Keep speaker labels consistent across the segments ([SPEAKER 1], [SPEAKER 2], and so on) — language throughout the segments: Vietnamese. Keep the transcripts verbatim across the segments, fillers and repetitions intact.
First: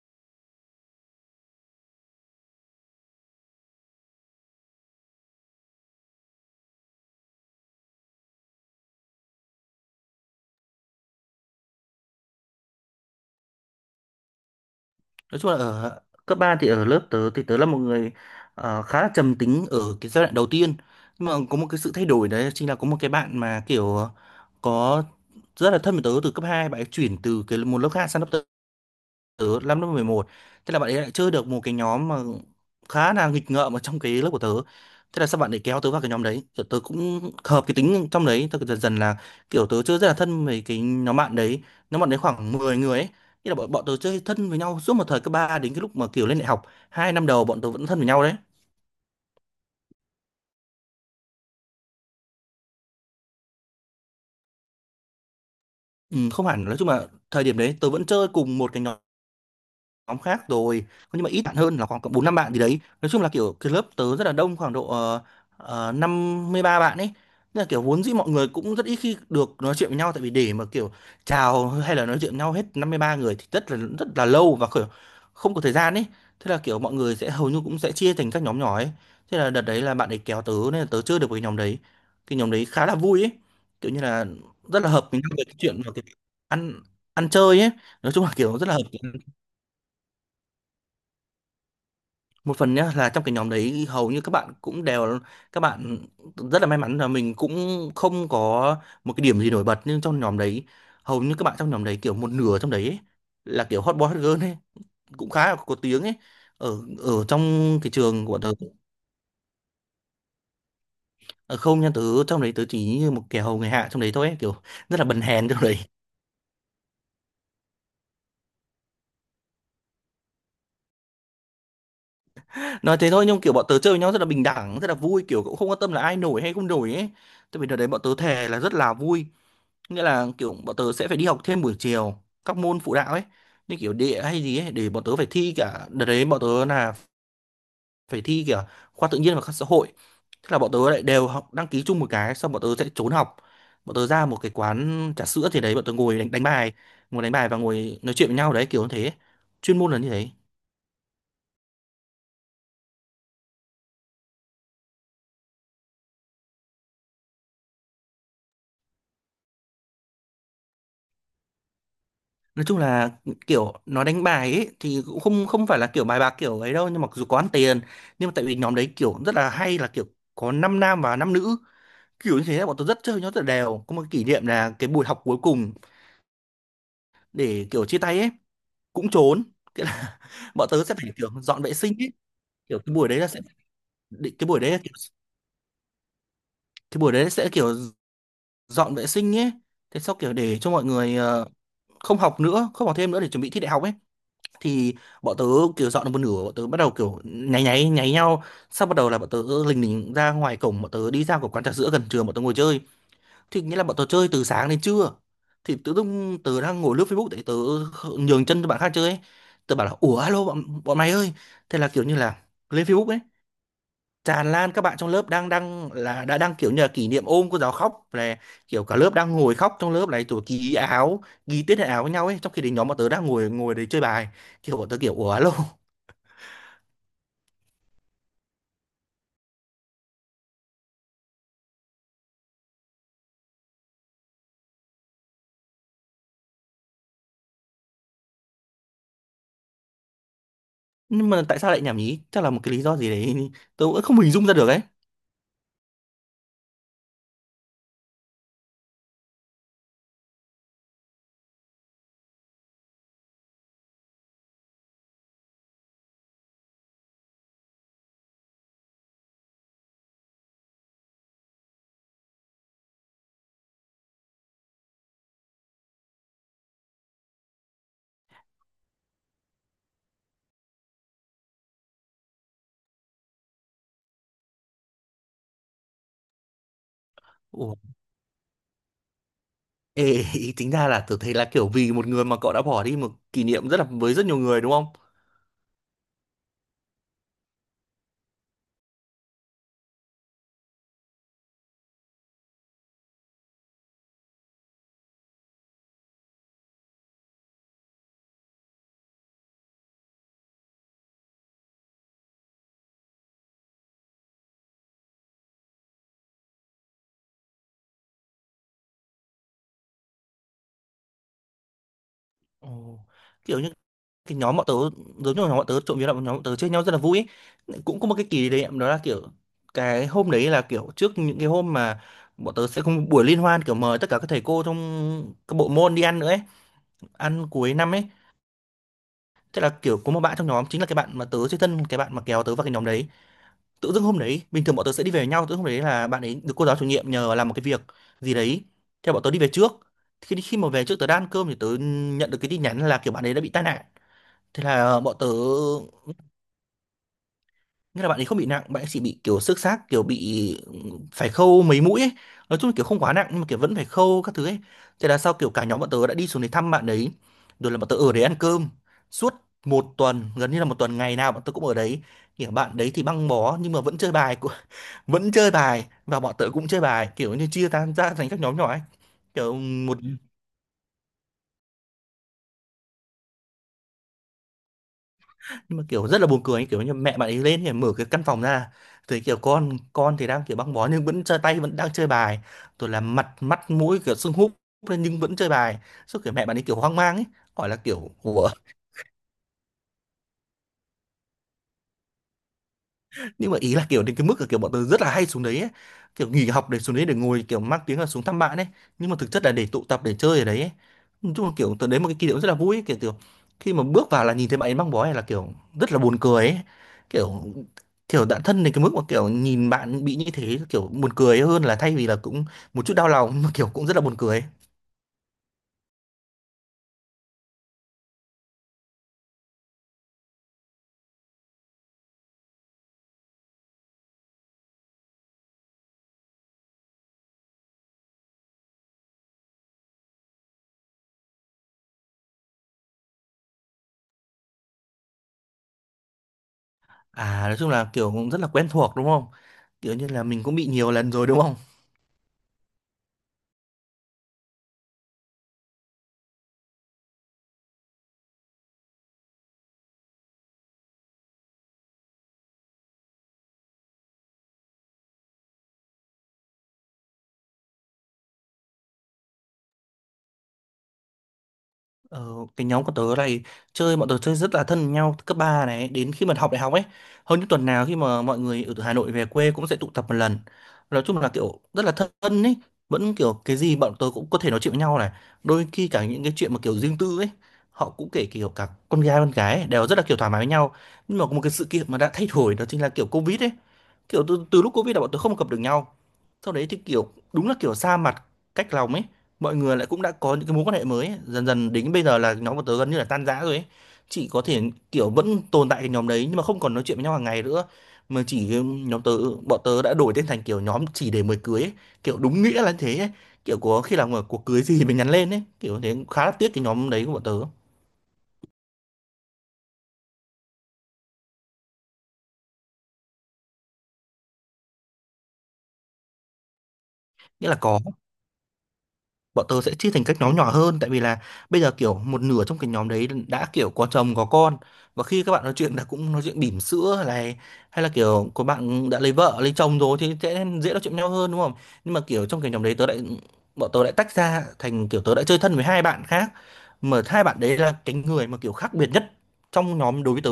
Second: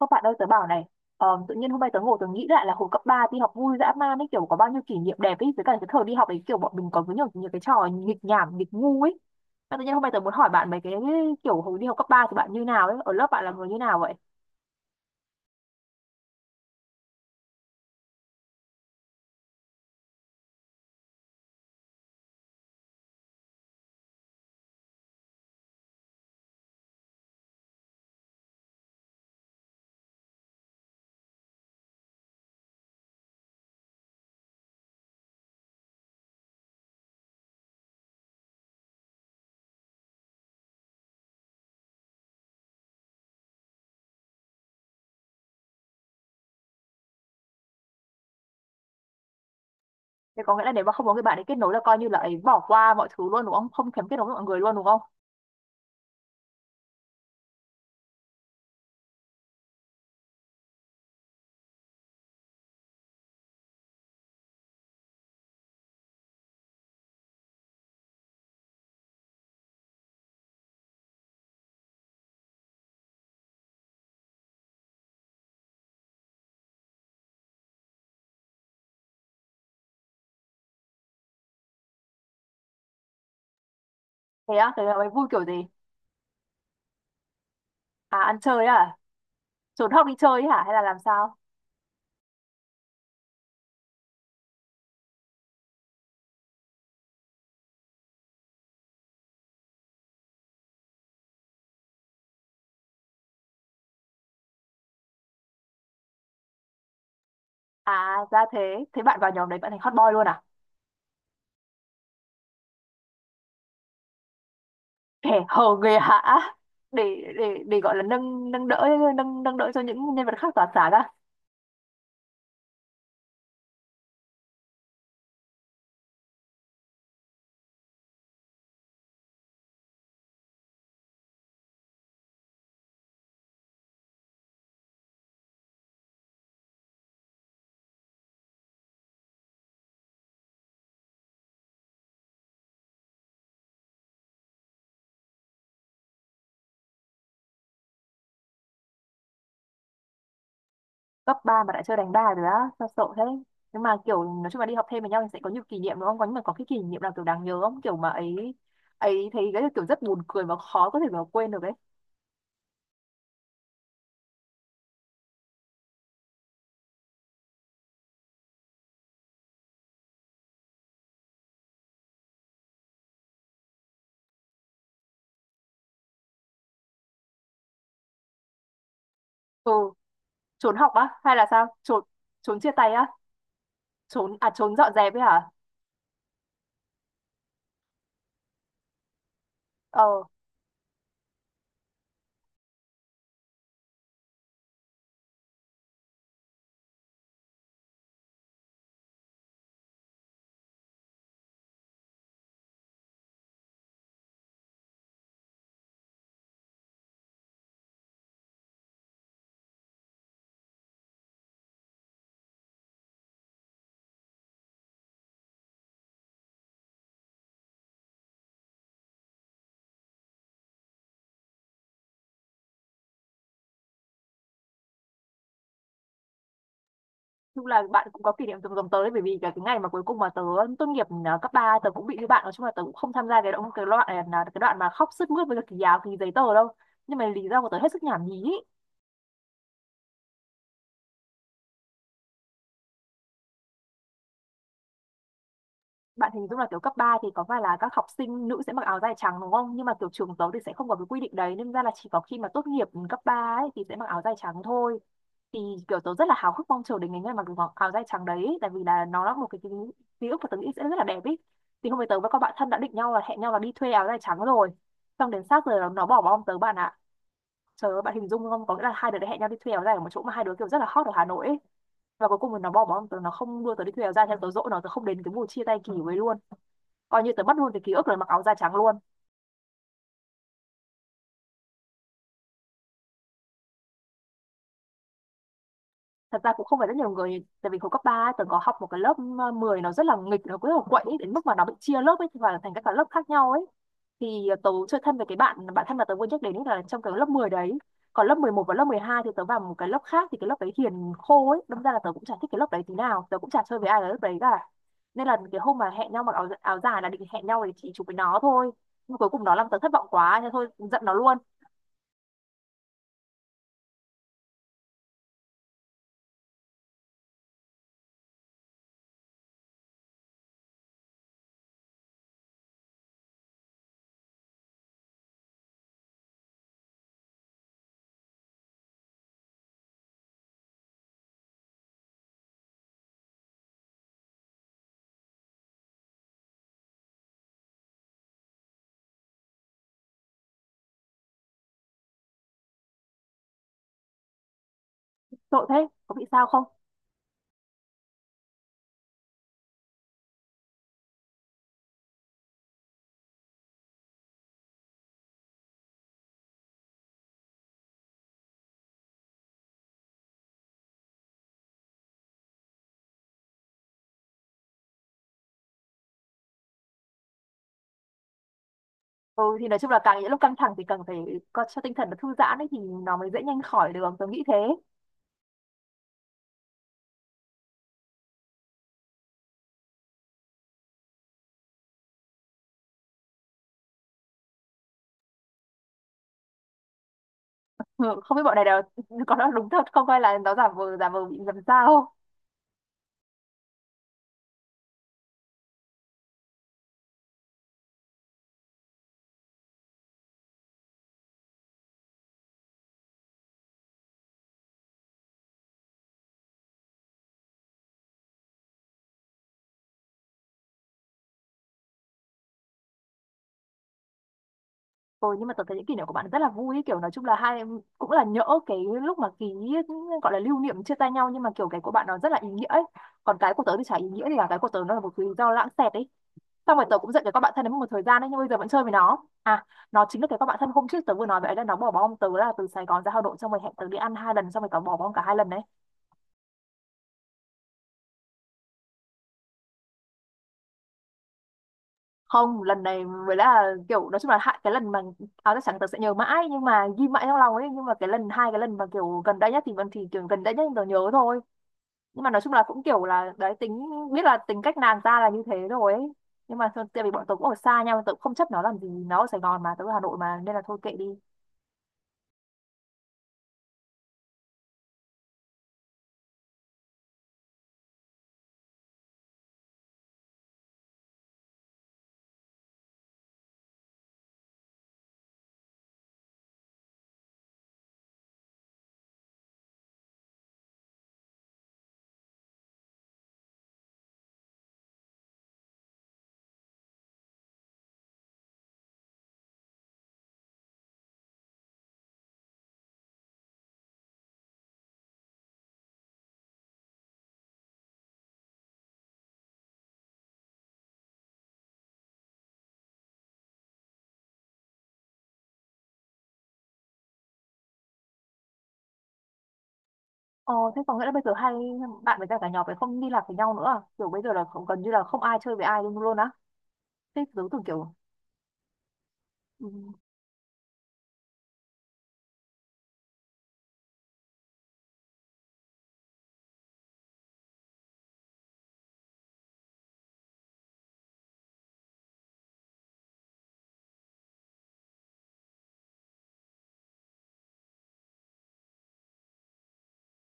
[SPEAKER 1] Các bạn ơi tớ bảo này. Ờ, tự nhiên hôm nay tớ ngồi tớ nghĩ lại là hồi cấp ba đi học vui dã man ấy, kiểu có bao nhiêu kỷ niệm đẹp ấy, với cả cái thời đi học ấy kiểu bọn mình có với nhiều, nhiều cái trò nghịch nhảm nghịch ngu ấy. Mà tự nhiên hôm nay tớ muốn hỏi bạn mấy cái, kiểu hồi đi học cấp ba thì bạn như nào ấy, ở lớp bạn là người như nào vậy?
[SPEAKER 2] Nói chung là ở cấp ba thì ở lớp tớ thì tớ là một người ờ, khá là trầm tính ở cái giai đoạn đầu tiên. Nhưng mà có một cái sự thay đổi đấy chính là có một cái bạn mà kiểu có rất là thân với tớ từ cấp hai. Bạn ấy chuyển từ cái một lớp khác sang lớp tớ năm lớp mười một. Thế là bạn ấy lại chưa được một cái nhóm mà khá là nghịch ngợm ở trong cái lớp của tớ. Thế là sao bạn ấy kéo tớ vào cái nhóm đấy, kiểu tớ cũng hợp cái tính trong đấy, tớ dần dần là kiểu tớ chưa rất là thân với cái nhóm bạn đấy. Nhóm bạn đấy khoảng mười người ấy. Thế là bọn, bọn tớ chơi thân với nhau suốt một thời cấp ba đến cái lúc mà kiểu lên đại học, hai năm đầu bọn tớ vẫn thân với nhau đấy.
[SPEAKER 1] Thế có nghĩa là nếu mà không có người bạn ấy kết nối là coi như là ấy bỏ qua mọi thứ luôn đúng không, không thèm kết nối với mọi người luôn đúng không?
[SPEAKER 2] Ừ, không hẳn, nói chung là thời điểm đấy tớ vẫn chơi cùng một cái nhóm, nhóm khác rồi, nhưng mà ít bạn hơn, là khoảng bốn năm bạn gì đấy. Nói chung là kiểu cái lớp tớ rất là đông, khoảng độ uh, năm mươi ba bạn ấy, nên là kiểu vốn dĩ mọi người cũng rất ít khi được nói chuyện với nhau, tại vì để mà kiểu chào hay là nói chuyện với nhau hết năm mươi ba người thì rất là rất là lâu và kiểu không có thời gian ấy. Thế là kiểu mọi người sẽ hầu như cũng sẽ chia thành các nhóm nhỏ ấy. Thế là đợt đấy là bạn ấy kéo tớ nên là tớ chơi được với cái nhóm đấy. Cái nhóm đấy khá là vui ấy, kiểu như là
[SPEAKER 1] Thế á? Thế
[SPEAKER 2] rất là
[SPEAKER 1] là mày
[SPEAKER 2] hợp với
[SPEAKER 1] vui
[SPEAKER 2] nhau
[SPEAKER 1] kiểu
[SPEAKER 2] về
[SPEAKER 1] gì?
[SPEAKER 2] cái chuyện và cái ăn ăn chơi ấy. Nói
[SPEAKER 1] À
[SPEAKER 2] chung là
[SPEAKER 1] ăn
[SPEAKER 2] kiểu
[SPEAKER 1] chơi
[SPEAKER 2] rất là hợp.
[SPEAKER 1] à? Trốn học đi chơi ấy hả, hay là làm sao?
[SPEAKER 2] Một phần nhá là trong cái nhóm đấy hầu như các bạn cũng đều các bạn rất là may mắn là mình cũng không có một cái điểm gì nổi bật, nhưng trong nhóm đấy hầu như các bạn trong nhóm đấy kiểu một nửa trong đấy ấy, là kiểu hot boy hot girl ấy, cũng khá là có tiếng ấy ở ở trong cái
[SPEAKER 1] À
[SPEAKER 2] trường của
[SPEAKER 1] ra
[SPEAKER 2] tớ.
[SPEAKER 1] thế, thế bạn vào nhóm đấy bạn thành hot boy luôn à?
[SPEAKER 2] ờ, Không nha, tớ trong đấy tớ chỉ như một kẻ hầu người hạ trong đấy thôi ấy, kiểu rất là bần
[SPEAKER 1] Kẻ
[SPEAKER 2] hèn trong
[SPEAKER 1] hầu
[SPEAKER 2] đấy.
[SPEAKER 1] người hạ. Để để để gọi là nâng nâng đỡ, nâng nâng đỡ cho những nhân vật khác tỏa sáng á?
[SPEAKER 2] Nói thế thôi nhưng kiểu bọn tớ chơi với nhau rất là bình đẳng, rất là vui, kiểu cũng không quan tâm là ai nổi hay không nổi ấy. Tại vì đợt đấy bọn tớ thề là rất là vui. Nghĩa là kiểu bọn tớ sẽ phải đi học thêm buổi chiều các môn phụ đạo ấy, như kiểu địa hay gì ấy, để bọn tớ phải thi. Cả đợt đấy bọn tớ là phải thi cả khoa tự nhiên và khoa xã hội. Thế là bọn tớ lại đều học đăng ký chung một cái, xong bọn tớ sẽ trốn học. Bọn tớ ra một cái quán trà sữa thì đấy bọn tớ ngồi đánh, đánh bài, ngồi đánh bài và ngồi nói chuyện với nhau đấy, kiểu như thế. Chuyên môn là như thế.
[SPEAKER 1] Cấp ba mà đã chơi đánh đài rồi á? Sao sợ thế? Nhưng mà kiểu nói chung là đi học thêm với nhau thì sẽ có nhiều kỷ niệm đúng không? Có nhưng mà có cái kỷ niệm nào kiểu đáng nhớ không, kiểu mà ấy, ấy thấy cái kiểu rất buồn cười và khó có thể mà quên được ấy?
[SPEAKER 2] Nói chung là kiểu nó đánh bài ấy thì cũng không không phải là kiểu bài bạc kiểu ấy đâu, nhưng mà dù có ăn tiền. Nhưng mà tại vì nhóm đấy kiểu rất là hay là kiểu có năm nam và năm nữ, kiểu như thế là bọn tôi rất chơi nó rất là đều. Có một kỷ niệm là cái buổi học cuối cùng để kiểu chia tay ấy cũng trốn.
[SPEAKER 1] Ừ.
[SPEAKER 2] Cái là bọn
[SPEAKER 1] Trốn
[SPEAKER 2] tớ
[SPEAKER 1] học
[SPEAKER 2] sẽ
[SPEAKER 1] á
[SPEAKER 2] phải
[SPEAKER 1] hay
[SPEAKER 2] kiểu
[SPEAKER 1] là
[SPEAKER 2] dọn
[SPEAKER 1] sao?
[SPEAKER 2] vệ
[SPEAKER 1] Trốn,
[SPEAKER 2] sinh ấy.
[SPEAKER 1] trốn chia
[SPEAKER 2] Kiểu
[SPEAKER 1] tay
[SPEAKER 2] cái
[SPEAKER 1] á?
[SPEAKER 2] buổi đấy là sẽ
[SPEAKER 1] Trốn
[SPEAKER 2] định,
[SPEAKER 1] à,
[SPEAKER 2] cái buổi
[SPEAKER 1] trốn
[SPEAKER 2] đấy là
[SPEAKER 1] dọn
[SPEAKER 2] kiểu,
[SPEAKER 1] dẹp ấy hả?
[SPEAKER 2] cái buổi đấy sẽ kiểu dọn vệ sinh ấy, thế sau
[SPEAKER 1] Ờ.
[SPEAKER 2] kiểu để cho mọi người ờ, không học nữa, không học thêm nữa, để chuẩn bị thi đại học ấy. Thì bọn tớ kiểu dọn được một nửa, bọn tớ bắt đầu kiểu nháy nháy nháy nhau, sau bắt đầu là bọn tớ lình lình ra ngoài cổng, bọn tớ đi ra của quán trà sữa gần trường, bọn tớ ngồi chơi. Thì nghĩa là bọn tớ chơi từ sáng đến trưa. Thì tự dưng tớ đang ngồi lướt Facebook, để tớ nhường chân cho bạn khác chơi ấy. Tớ bảo là ủa, alo bọn, bọn mày ơi, thế là kiểu như là lên Facebook ấy tràn lan các bạn trong lớp đang đang là đã đang kiểu như là kỷ niệm ôm cô giáo khóc, là kiểu cả lớp đang ngồi khóc trong lớp này, rồi ký áo, ký tiết hệ áo với nhau ấy, trong khi đến nhóm bọn tớ đang ngồi ngồi đấy chơi bài. Kiểu bọn tớ kiểu ủa, alo.
[SPEAKER 1] Chung là bạn cũng có kỷ niệm từng giống tớ đấy, bởi vì cái, cái ngày mà cuối cùng mà tớ tốt nghiệp ờ, cấp ba tớ cũng bị như bạn, nói chung là tớ cũng không tham gia cái đoạn cái đoạn là cái đoạn mà khóc sướt mướt với cả kỳ áo kỳ giấy tờ đâu, nhưng mà lý do của tớ hết sức nhảm nhí ý.
[SPEAKER 2] Nhưng mà tại sao lại nhảm nhí, chắc là một cái lý do gì đấy tớ cũng không hình dung ra được ấy.
[SPEAKER 1] Bạn hình dung là kiểu cấp ba thì có phải là các học sinh nữ sẽ mặc áo dài trắng đúng không? Nhưng mà kiểu trường tớ thì sẽ không có cái quy định đấy nên ra là chỉ có khi mà tốt nghiệp cấp ba ấy thì sẽ mặc áo dài trắng thôi. Thì kiểu tớ rất là háo hức mong chờ đến ngày ngày mặc mặc áo dài trắng đấy, tại vì là nó là một cái ký, ký ức mà tớ nghĩ sẽ rất là đẹp ý. Thì hôm nay tớ với các bạn thân đã định nhau là hẹn nhau là đi thuê áo dài trắng rồi. Xong đến sát giờ nó nó bỏ bom tớ bạn ạ. Trời ơi, bạn hình dung không? Có nghĩa là hai đứa đã hẹn nhau đi thuê áo dài ở một chỗ mà hai đứa kiểu rất là hot ở Hà Nội ấy, và cuối cùng thì nó bỏ bóng tớ, nó không đưa tớ đi thuê áo dài theo, tớ dỗi nó, tớ không đến cái buổi chia tay kỳ với luôn, coi như tớ mất luôn
[SPEAKER 2] Ủa.
[SPEAKER 1] cái ký ức là mặc áo da trắng luôn.
[SPEAKER 2] Ê, ý tính ra là tớ thấy là kiểu vì một người mà cậu đã bỏ đi một kỷ niệm rất là với rất nhiều người đúng không?
[SPEAKER 1] Thật ra cũng không phải rất nhiều người, tại vì hồi cấp ba ấy, tớ có học một cái lớp mười, nó rất là nghịch, nó cứ là quậy ấy, đến mức mà nó bị chia lớp ấy và thành các cái lớp khác nhau ấy. Thì ờ, tớ chơi thân với cái bạn bạn thân mà tớ vừa nhắc đến ấy là trong cái lớp mười đấy, còn lớp mười một và lớp mười hai thì tớ vào một cái lớp khác, thì cái lớp đấy hiền khô ấy, đâm ra là tớ cũng chả thích cái lớp đấy tí nào, tớ cũng chả chơi với ai ở lớp đấy cả. Nên là cái hôm mà hẹn nhau mặc áo, áo dài là định hẹn nhau để chỉ chụp với nó thôi, nhưng cuối cùng nó làm tớ thất vọng quá nên thôi, giận nó luôn.
[SPEAKER 2] Ồ. Kiểu như cái nhóm bọn tớ, giống như nhóm bọn tớ, trộm vía là bọn nhóm bọn tớ chơi nhau rất là vui ấy. Cũng có một cái kỷ niệm đó là kiểu cái hôm đấy là kiểu trước những cái hôm mà bọn tớ sẽ có một buổi liên hoan, kiểu mời tất cả các thầy cô trong các bộ môn đi ăn nữa ấy, ăn cuối năm ấy. Thế là kiểu có một bạn trong nhóm chính là cái bạn mà tớ chơi thân, cái bạn mà kéo tớ vào cái nhóm đấy, tự dưng hôm đấy bình thường bọn tớ sẽ đi về với nhau, tự dưng hôm đấy là bạn ấy được cô giáo chủ nhiệm nhờ làm một cái việc gì đấy, theo bọn tớ đi về trước. Thì khi khi mà về trước tớ đang ăn cơm thì tớ nhận được cái tin nhắn là kiểu bạn ấy đã bị tai nạn. Thế là bọn tớ,
[SPEAKER 1] Tội thế, có bị sao không?
[SPEAKER 2] nghĩa là bạn ấy không bị nặng, bạn ấy chỉ bị kiểu xước xác, kiểu bị phải khâu mấy mũi ấy. Nói chung là kiểu không quá nặng nhưng mà kiểu vẫn phải khâu các thứ ấy. Thế là sau kiểu cả nhóm bọn tớ đã đi xuống để thăm bạn ấy, rồi là bọn tớ ở đấy ăn cơm suốt một tuần, gần như là một tuần ngày nào bọn tớ cũng ở đấy. Kiểu bạn đấy thì băng bó nhưng mà vẫn chơi bài, vẫn chơi bài, và bọn tớ cũng chơi bài, kiểu như chia tan ra thành các nhóm nhỏ ấy.
[SPEAKER 1] Ừ
[SPEAKER 2] Kiểu
[SPEAKER 1] thì nói chung là
[SPEAKER 2] một. Ừ.
[SPEAKER 1] càng những lúc căng thẳng thì cần phải có cho tinh thần nó thư giãn ấy thì nó mới dễ nhanh khỏi được, tôi nghĩ thế.
[SPEAKER 2] Nhưng mà kiểu rất là buồn cười ấy. Kiểu như mẹ bạn ấy lên thì mở cái căn phòng ra thì kiểu con con thì đang kiểu băng bó nhưng vẫn chơi tay, vẫn đang chơi bài, rồi là mặt mắt mũi kiểu sưng húp lên nhưng vẫn chơi bài. Sau kiểu mẹ bạn ấy kiểu hoang mang ấy, hỏi là kiểu
[SPEAKER 1] Ừ, không biết
[SPEAKER 2] ủa.
[SPEAKER 1] bọn này đều có nói đúng thật không, hay là nó giả vờ giả vờ bị làm sao.
[SPEAKER 2] Nhưng mà ý là kiểu đến cái mức là kiểu bọn tôi rất là hay xuống đấy ấy, kiểu nghỉ học để xuống đấy để ngồi, kiểu mang tiếng là xuống thăm bạn ấy nhưng mà thực chất là để tụ tập để chơi ở đấy ấy. Nói chung là kiểu tớ đến một cái kỷ niệm rất là vui ấy, kiểu kiểu khi mà bước vào là nhìn thấy bạn ấy mang bó này là kiểu rất là buồn cười ấy, kiểu kiểu đã thân đến cái mức mà kiểu nhìn bạn bị như thế kiểu buồn cười hơn là thay vì là cũng một chút đau lòng, mà kiểu cũng rất là buồn cười ấy.
[SPEAKER 1] Ừ, nhưng mà tớ thấy những kỷ niệm của bạn rất là vui ấy, kiểu nói chung là hai em cũng là nhỡ cái lúc mà ký, gọi là lưu niệm chia tay nhau, nhưng mà kiểu cái của bạn nó rất là ý nghĩa ấy, còn cái của tớ thì chả ý nghĩa gì cả, cái của tớ nó là một cái lý do lãng xẹt ấy. Xong rồi tớ cũng giận cái con bạn thân đấy một thời gian đấy, nhưng bây giờ vẫn chơi với nó à, nó chính là cái con bạn thân hôm trước tớ vừa nói vậy ấy, là nó bỏ bom tớ là từ Sài Gòn ra Hà Nội xong rồi hẹn tớ đi ăn hai lần, xong rồi tớ bỏ bom cả hai lần đấy.
[SPEAKER 2] À, nói chung là kiểu cũng rất là quen thuộc đúng không? Kiểu như là mình cũng bị nhiều lần rồi đúng không?
[SPEAKER 1] Không, lần này mới là kiểu nói chung là hại, cái lần mà áo chắc chắn tớ sẽ nhớ mãi, nhưng mà ghi mãi trong lòng ấy, nhưng mà cái lần hai, cái lần mà kiểu gần đây nhất thì vẫn, thì kiểu gần đây nhất tớ nhớ thôi. Nhưng mà nói chung là cũng kiểu là đấy, tính biết là tính cách nàng ta là như thế rồi ấy, nhưng mà thôi, tại vì bọn tớ cũng ở xa nhau tớ cũng không chấp nó làm gì, nó ở Sài Gòn mà tớ ở Hà Nội mà nên là thôi kệ đi.
[SPEAKER 2] Ờ, cái nhóm của tớ này, chơi bọn tớ chơi rất là thân với nhau từ cấp ba này đến khi mà học đại học ấy. Hơn những tuần nào khi mà mọi người ở từ Hà Nội về quê cũng sẽ tụ tập một lần. Nói chung là kiểu rất là thân ấy. Vẫn kiểu cái gì bọn tớ cũng có thể nói chuyện với nhau này, đôi khi cả những cái chuyện mà kiểu riêng tư ấy, họ cũng kể kiểu cả con gái con gái ấy, đều rất là kiểu thoải mái với nhau. Nhưng mà có một cái sự kiện mà đã thay đổi đó chính là kiểu Covid ấy, kiểu từ, từ lúc Covid là bọn tôi không gặp được nhau. Sau đấy thì kiểu đúng là kiểu xa mặt cách lòng ấy, mọi người lại cũng đã có những cái mối quan hệ mới ấy. Dần dần đến bây giờ là nhóm bọn tớ gần như là tan rã rồi ấy, chỉ có thể kiểu vẫn tồn tại cái nhóm đấy nhưng mà không còn nói chuyện với nhau hàng ngày nữa. Mà chỉ nhóm tớ bọn tớ đã đổi tên thành kiểu nhóm chỉ để mời cưới ấy. Kiểu đúng nghĩa là thế ấy. Kiểu có khi là một cuộc cưới gì mình nhắn lên ấy kiểu thế, khá là tiếc cái nhóm đấy của bọn tớ.
[SPEAKER 1] Ờ, thế có nghĩa là bây giờ hai bạn với cả cả nhóm ấy không liên lạc với nhau nữa à? Kiểu bây giờ là không, gần như là không ai chơi với ai luôn luôn á. Thế tớ
[SPEAKER 2] Nghĩa là
[SPEAKER 1] tưởng
[SPEAKER 2] có,
[SPEAKER 1] kiểu...
[SPEAKER 2] bọn tớ
[SPEAKER 1] Ừ.
[SPEAKER 2] sẽ chia thành các nhóm nhỏ hơn, tại vì là bây giờ kiểu một nửa trong cái nhóm đấy đã kiểu có chồng có con, và khi các bạn nói chuyện là cũng nói chuyện bỉm sữa này, hay là kiểu có bạn đã lấy vợ lấy chồng rồi thì sẽ dễ nói chuyện với nhau hơn đúng không? Nhưng mà kiểu trong cái nhóm đấy tớ lại bọn tớ lại tách ra thành kiểu tớ đã chơi thân với hai bạn khác, mà hai bạn đấy là cái người mà kiểu khác biệt nhất trong nhóm đối với tớ.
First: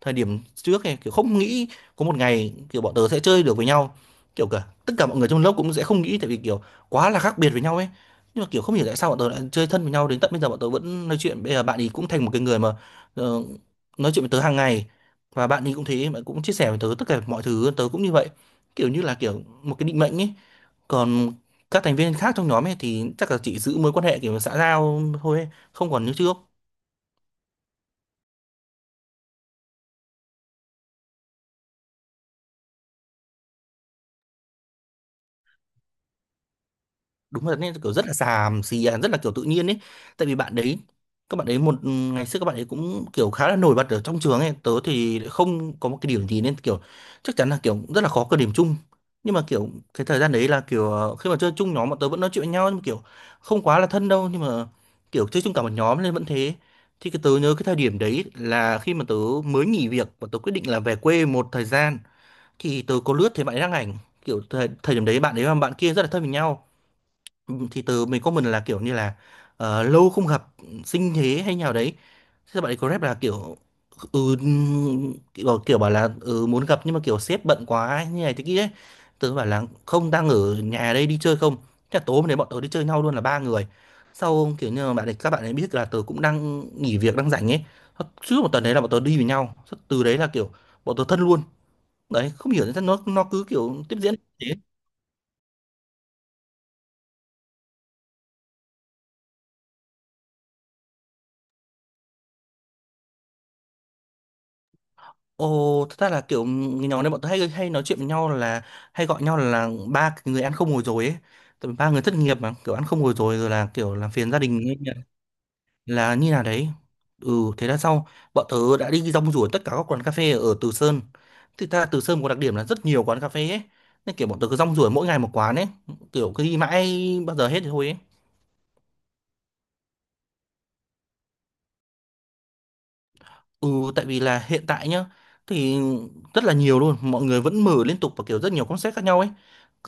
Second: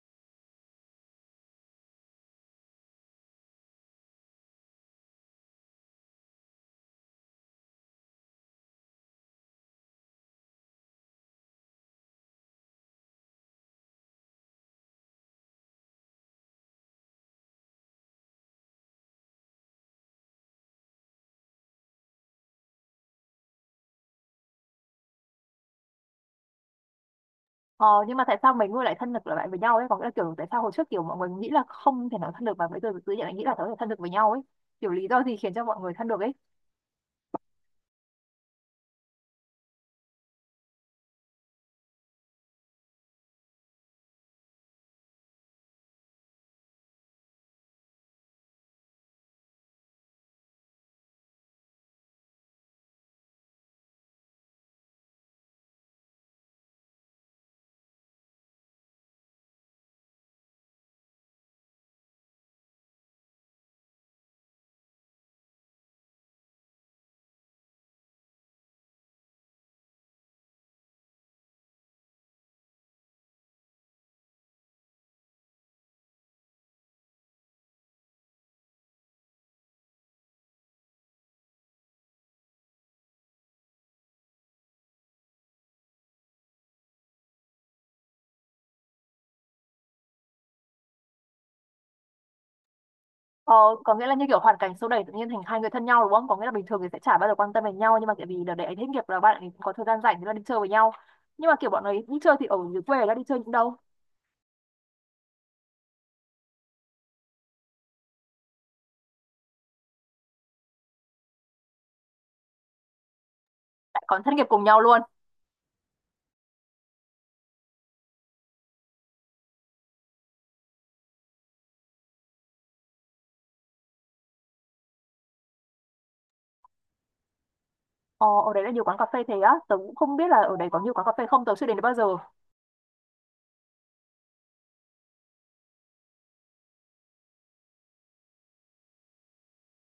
[SPEAKER 2] Thời điểm trước này kiểu không nghĩ có một ngày kiểu bọn tớ sẽ chơi được với nhau, kiểu cả tất cả mọi người trong lớp cũng sẽ không nghĩ, tại vì kiểu quá là khác biệt với nhau ấy. Nhưng mà kiểu không hiểu tại sao bọn tớ lại chơi thân với nhau, đến tận bây giờ bọn tớ vẫn nói chuyện. Bây giờ bạn ấy cũng thành một cái người mà ờ, nói chuyện với tớ hàng ngày, và bạn ấy cũng thế, bạn cũng chia sẻ với tớ tất cả mọi thứ, tớ cũng như vậy. Kiểu như là kiểu một cái định mệnh ấy. Còn các thành viên khác trong nhóm ấy thì chắc là chỉ giữ mối quan hệ kiểu xã giao thôi ấy, không còn như trước.
[SPEAKER 1] Ờ, nhưng mà tại sao mấy người lại thân được lại với nhau ấy? Có nghĩa là kiểu tại sao hồi trước kiểu mọi người nghĩ là không thể nói thân được mà bây giờ tự nhiên lại nghĩ là có thể thân được với nhau ấy. Kiểu lý do gì khiến cho mọi người thân được ấy?
[SPEAKER 2] Đúng là nên kiểu rất là xàm xì à, rất là kiểu tự nhiên ấy. Tại vì bạn đấy các bạn ấy một ừ, ngày xưa các bạn ấy cũng kiểu khá là nổi bật ở trong trường ấy, tớ thì lại không có một cái điểm gì nên kiểu chắc chắn là kiểu rất là khó có điểm chung. Nhưng mà kiểu cái thời gian đấy là kiểu ờ, khi mà chơi chung nhóm bọn tớ vẫn nói chuyện với nhau nhưng mà kiểu không quá là thân đâu, nhưng mà kiểu chơi chung cả một nhóm nên vẫn thế. Thì cái tớ nhớ cái thời điểm đấy là khi mà tớ mới nghỉ việc và tớ quyết định là về quê một thời gian, thì tớ có lướt thấy bạn ấy đăng ảnh kiểu thời, thời điểm đấy bạn ấy và bạn kia rất là thân với nhau. Ừ, thì từ mình có mình là kiểu như là ờ, lâu không gặp sinh thế hay nào đấy. Thế bạn ấy có rep là kiểu ừ, kiểu, kiểu bảo là ừ, muốn gặp nhưng mà kiểu sếp bận quá ấy, như này thế kia ấy. Tớ bảo là không, đang ở nhà đây đi chơi không? Thế là tối hôm đấy bọn tớ đi chơi nhau luôn là ba người, sau kiểu như là bạn ấy, các bạn ấy biết là tớ cũng đang nghỉ việc đang rảnh ấy. Trước một tuần đấy là bọn tớ đi với nhau. Sau- từ đấy là kiểu bọn tớ thân luôn. Đấy, không hiểu sao nó nó cứ
[SPEAKER 1] Ờ,
[SPEAKER 2] kiểu
[SPEAKER 1] có
[SPEAKER 2] tiếp
[SPEAKER 1] nghĩa là
[SPEAKER 2] diễn
[SPEAKER 1] như kiểu
[SPEAKER 2] thế.
[SPEAKER 1] hoàn cảnh xô đẩy tự nhiên thành hai người thân nhau đúng không? Có nghĩa là bình thường thì sẽ chả bao giờ quan tâm đến nhau nhưng mà tại vì đợt đấy hết nghiệp là bạn ấy có thời gian rảnh thì là đi chơi với nhau. Nhưng mà kiểu bọn ấy đi chơi thì ở dưới quê là đi chơi những đâu?
[SPEAKER 2] Ồ, thật ra là kiểu người nhóm này bọn tôi hay hay nói chuyện với nhau là hay gọi nhau là ba cái người ăn không ngồi rồi ấy. Tại vì ba người thất nghiệp mà kiểu ăn không ngồi rồi rồi là kiểu
[SPEAKER 1] Lại
[SPEAKER 2] làm
[SPEAKER 1] còn
[SPEAKER 2] phiền
[SPEAKER 1] thất
[SPEAKER 2] gia
[SPEAKER 1] nghiệp
[SPEAKER 2] đình
[SPEAKER 1] cùng
[SPEAKER 2] ấy
[SPEAKER 1] nhau
[SPEAKER 2] nhỉ.
[SPEAKER 1] luôn.
[SPEAKER 2] Là như nào đấy. Ừ, thế là sau bọn tớ đã đi rong ruổi tất cả các quán cà phê ở Từ Sơn. Thực ra Từ Sơn có đặc điểm là rất nhiều quán cà phê ấy. Nên kiểu bọn tớ cứ rong ruổi mỗi ngày một quán ấy, kiểu cứ đi mãi bao giờ hết thì thôi ấy.
[SPEAKER 1] Ờ, ở đấy là nhiều quán cà phê thế á, tớ cũng không biết là ở đấy có nhiều quán cà phê không, tớ chưa đến đấy bao giờ.
[SPEAKER 2] Ừ, tại vì là hiện tại nhá thì rất là nhiều luôn, mọi người vẫn mở liên tục và kiểu rất nhiều concept khác nhau ấy.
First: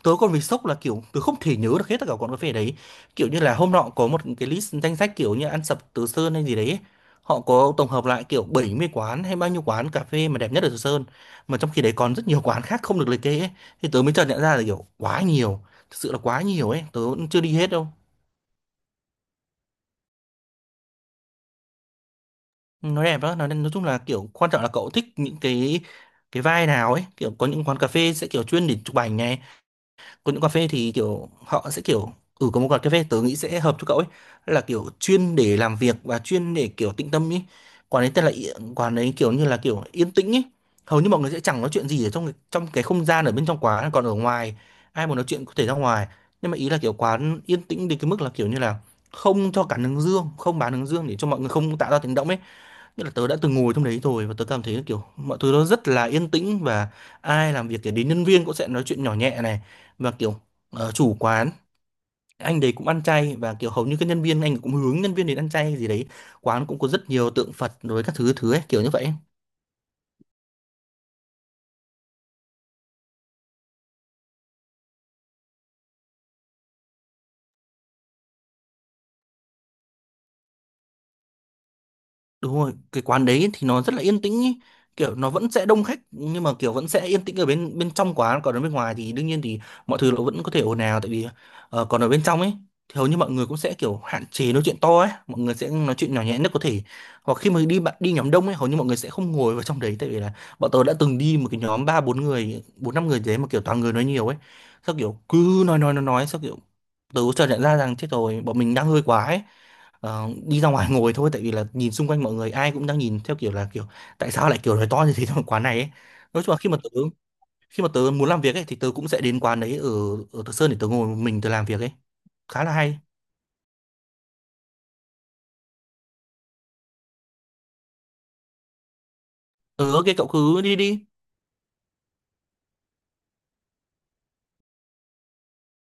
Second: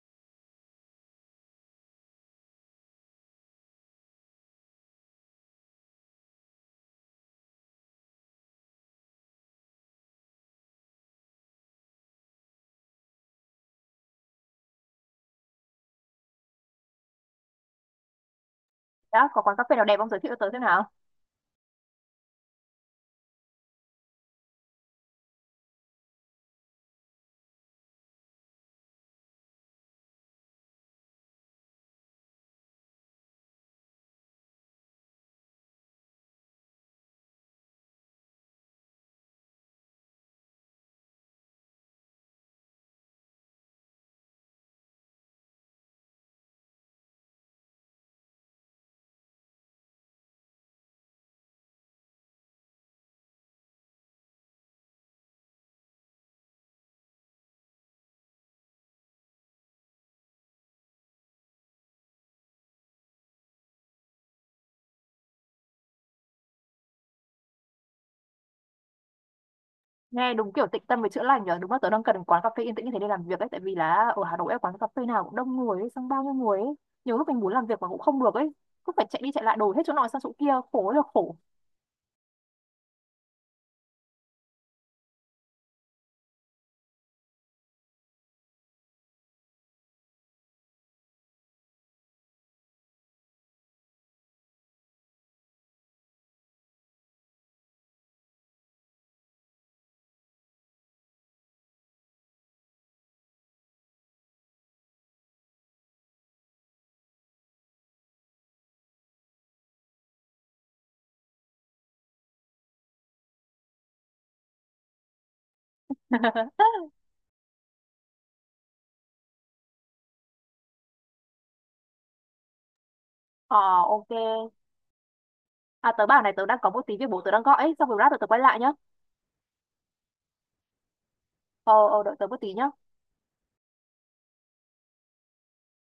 [SPEAKER 2] Tớ còn bị sốc là kiểu tớ không thể nhớ được hết tất cả quán cà phê đấy, kiểu như là hôm nọ có một cái list danh sách kiểu như ăn sập Từ Sơn hay gì đấy, họ có tổng hợp lại kiểu bảy mươi quán hay bao nhiêu quán cà phê mà đẹp nhất ở Từ Sơn, mà trong khi đấy còn rất nhiều quán khác không được liệt kê ấy. Thì tớ mới chợt nhận ra là kiểu quá nhiều, thực sự là quá nhiều ấy, tớ cũng chưa đi hết đâu.
[SPEAKER 1] Đã, có quán cà phê nào đẹp không, giới thiệu cho tớ xem nào?
[SPEAKER 2] Nó đẹp đó, nói, nói chung là kiểu quan trọng là cậu thích những cái cái vibe nào ấy, kiểu có những quán cà phê sẽ kiểu chuyên để chụp ảnh này. Còn những cà phê thì kiểu họ sẽ kiểu, ừ có một quán cà phê tớ nghĩ sẽ hợp cho cậu ấy, là kiểu chuyên để làm việc và chuyên để kiểu tĩnh tâm ấy. Quán ấy tên là Yên- quán ấy kiểu như là kiểu yên tĩnh ấy. Hầu như mọi người sẽ chẳng nói chuyện gì ở trong trong cái không gian ở bên trong quán, còn ở ngoài ai muốn nói chuyện có thể ra ngoài. Nhưng mà ý là kiểu quán yên tĩnh đến cái mức là kiểu như là không cho cả hướng dương, không bán hướng dương để cho mọi người không tạo ra tiếng động ấy. Nghĩa là tớ đã từng ngồi trong đấy rồi và tớ cảm thấy kiểu mọi thứ nó rất là yên tĩnh, và ai làm việc thì đến nhân viên cũng sẽ nói chuyện nhỏ nhẹ này, và kiểu ờ, chủ quán anh đấy cũng ăn chay và kiểu hầu như các nhân viên anh cũng hướng nhân viên đến ăn chay gì đấy. Quán cũng có rất nhiều tượng Phật rồi các thứ thứ ấy kiểu như vậy.
[SPEAKER 1] Nghe đúng kiểu tịnh tâm với chữa lành nhở, đúng là tớ đang cần quán cà phê yên tĩnh như thế để làm việc ấy, tại vì là ở Hà Nội ấy, quán cà phê nào cũng đông người ấy, xong bao nhiêu người ấy. Nhiều lúc mình muốn làm việc mà cũng không được ấy, cứ phải chạy đi chạy lại đổi hết chỗ này sang chỗ kia, khổ ơi là khổ.
[SPEAKER 2] Đúng rồi, cái quán đấy thì nó rất là yên tĩnh ý. Kiểu nó vẫn sẽ đông khách nhưng mà kiểu vẫn sẽ yên tĩnh ở bên bên trong quán, còn ở bên ngoài thì đương nhiên thì mọi thứ nó vẫn có thể ồn ào, tại vì ờ, còn ở bên trong ấy thì hầu như mọi người cũng sẽ kiểu hạn chế nói chuyện to ấy, mọi người sẽ nói chuyện nhỏ nhẹ nhất có thể. Hoặc khi mà đi bạn đi nhóm đông ấy hầu như mọi người sẽ không ngồi vào trong đấy, tại vì là bọn tôi đã từng đi một cái nhóm ba bốn người, bốn năm người gì đấy mà kiểu toàn người nói nhiều ấy. Sao kiểu cứ nói nói nói nói sao kiểu tớ chợt nhận ra rằng chết rồi bọn mình đang hơi quá ấy, ờ, đi ra ngoài ngồi thôi, tại vì là nhìn xung quanh mọi người ai cũng đang nhìn theo kiểu là kiểu tại sao lại kiểu nói to như thế trong quán này ấy. Nói chung là khi mà tớ khi mà tớ muốn làm việc ấy thì tớ cũng sẽ đến quán đấy ở ở Thọ Sơn để tớ ngồi một mình tớ làm việc ấy, khá là hay.
[SPEAKER 1] Ờ, ok. À, tớ bảo này, tớ đang có một tí việc bố tớ đang gọi ấy, xong rồi lát tớ tớ quay lại nhá.
[SPEAKER 2] Ờ, ok, cậu cứ đi đi.
[SPEAKER 1] Ờ, ờ, đợi tớ một tí nhá.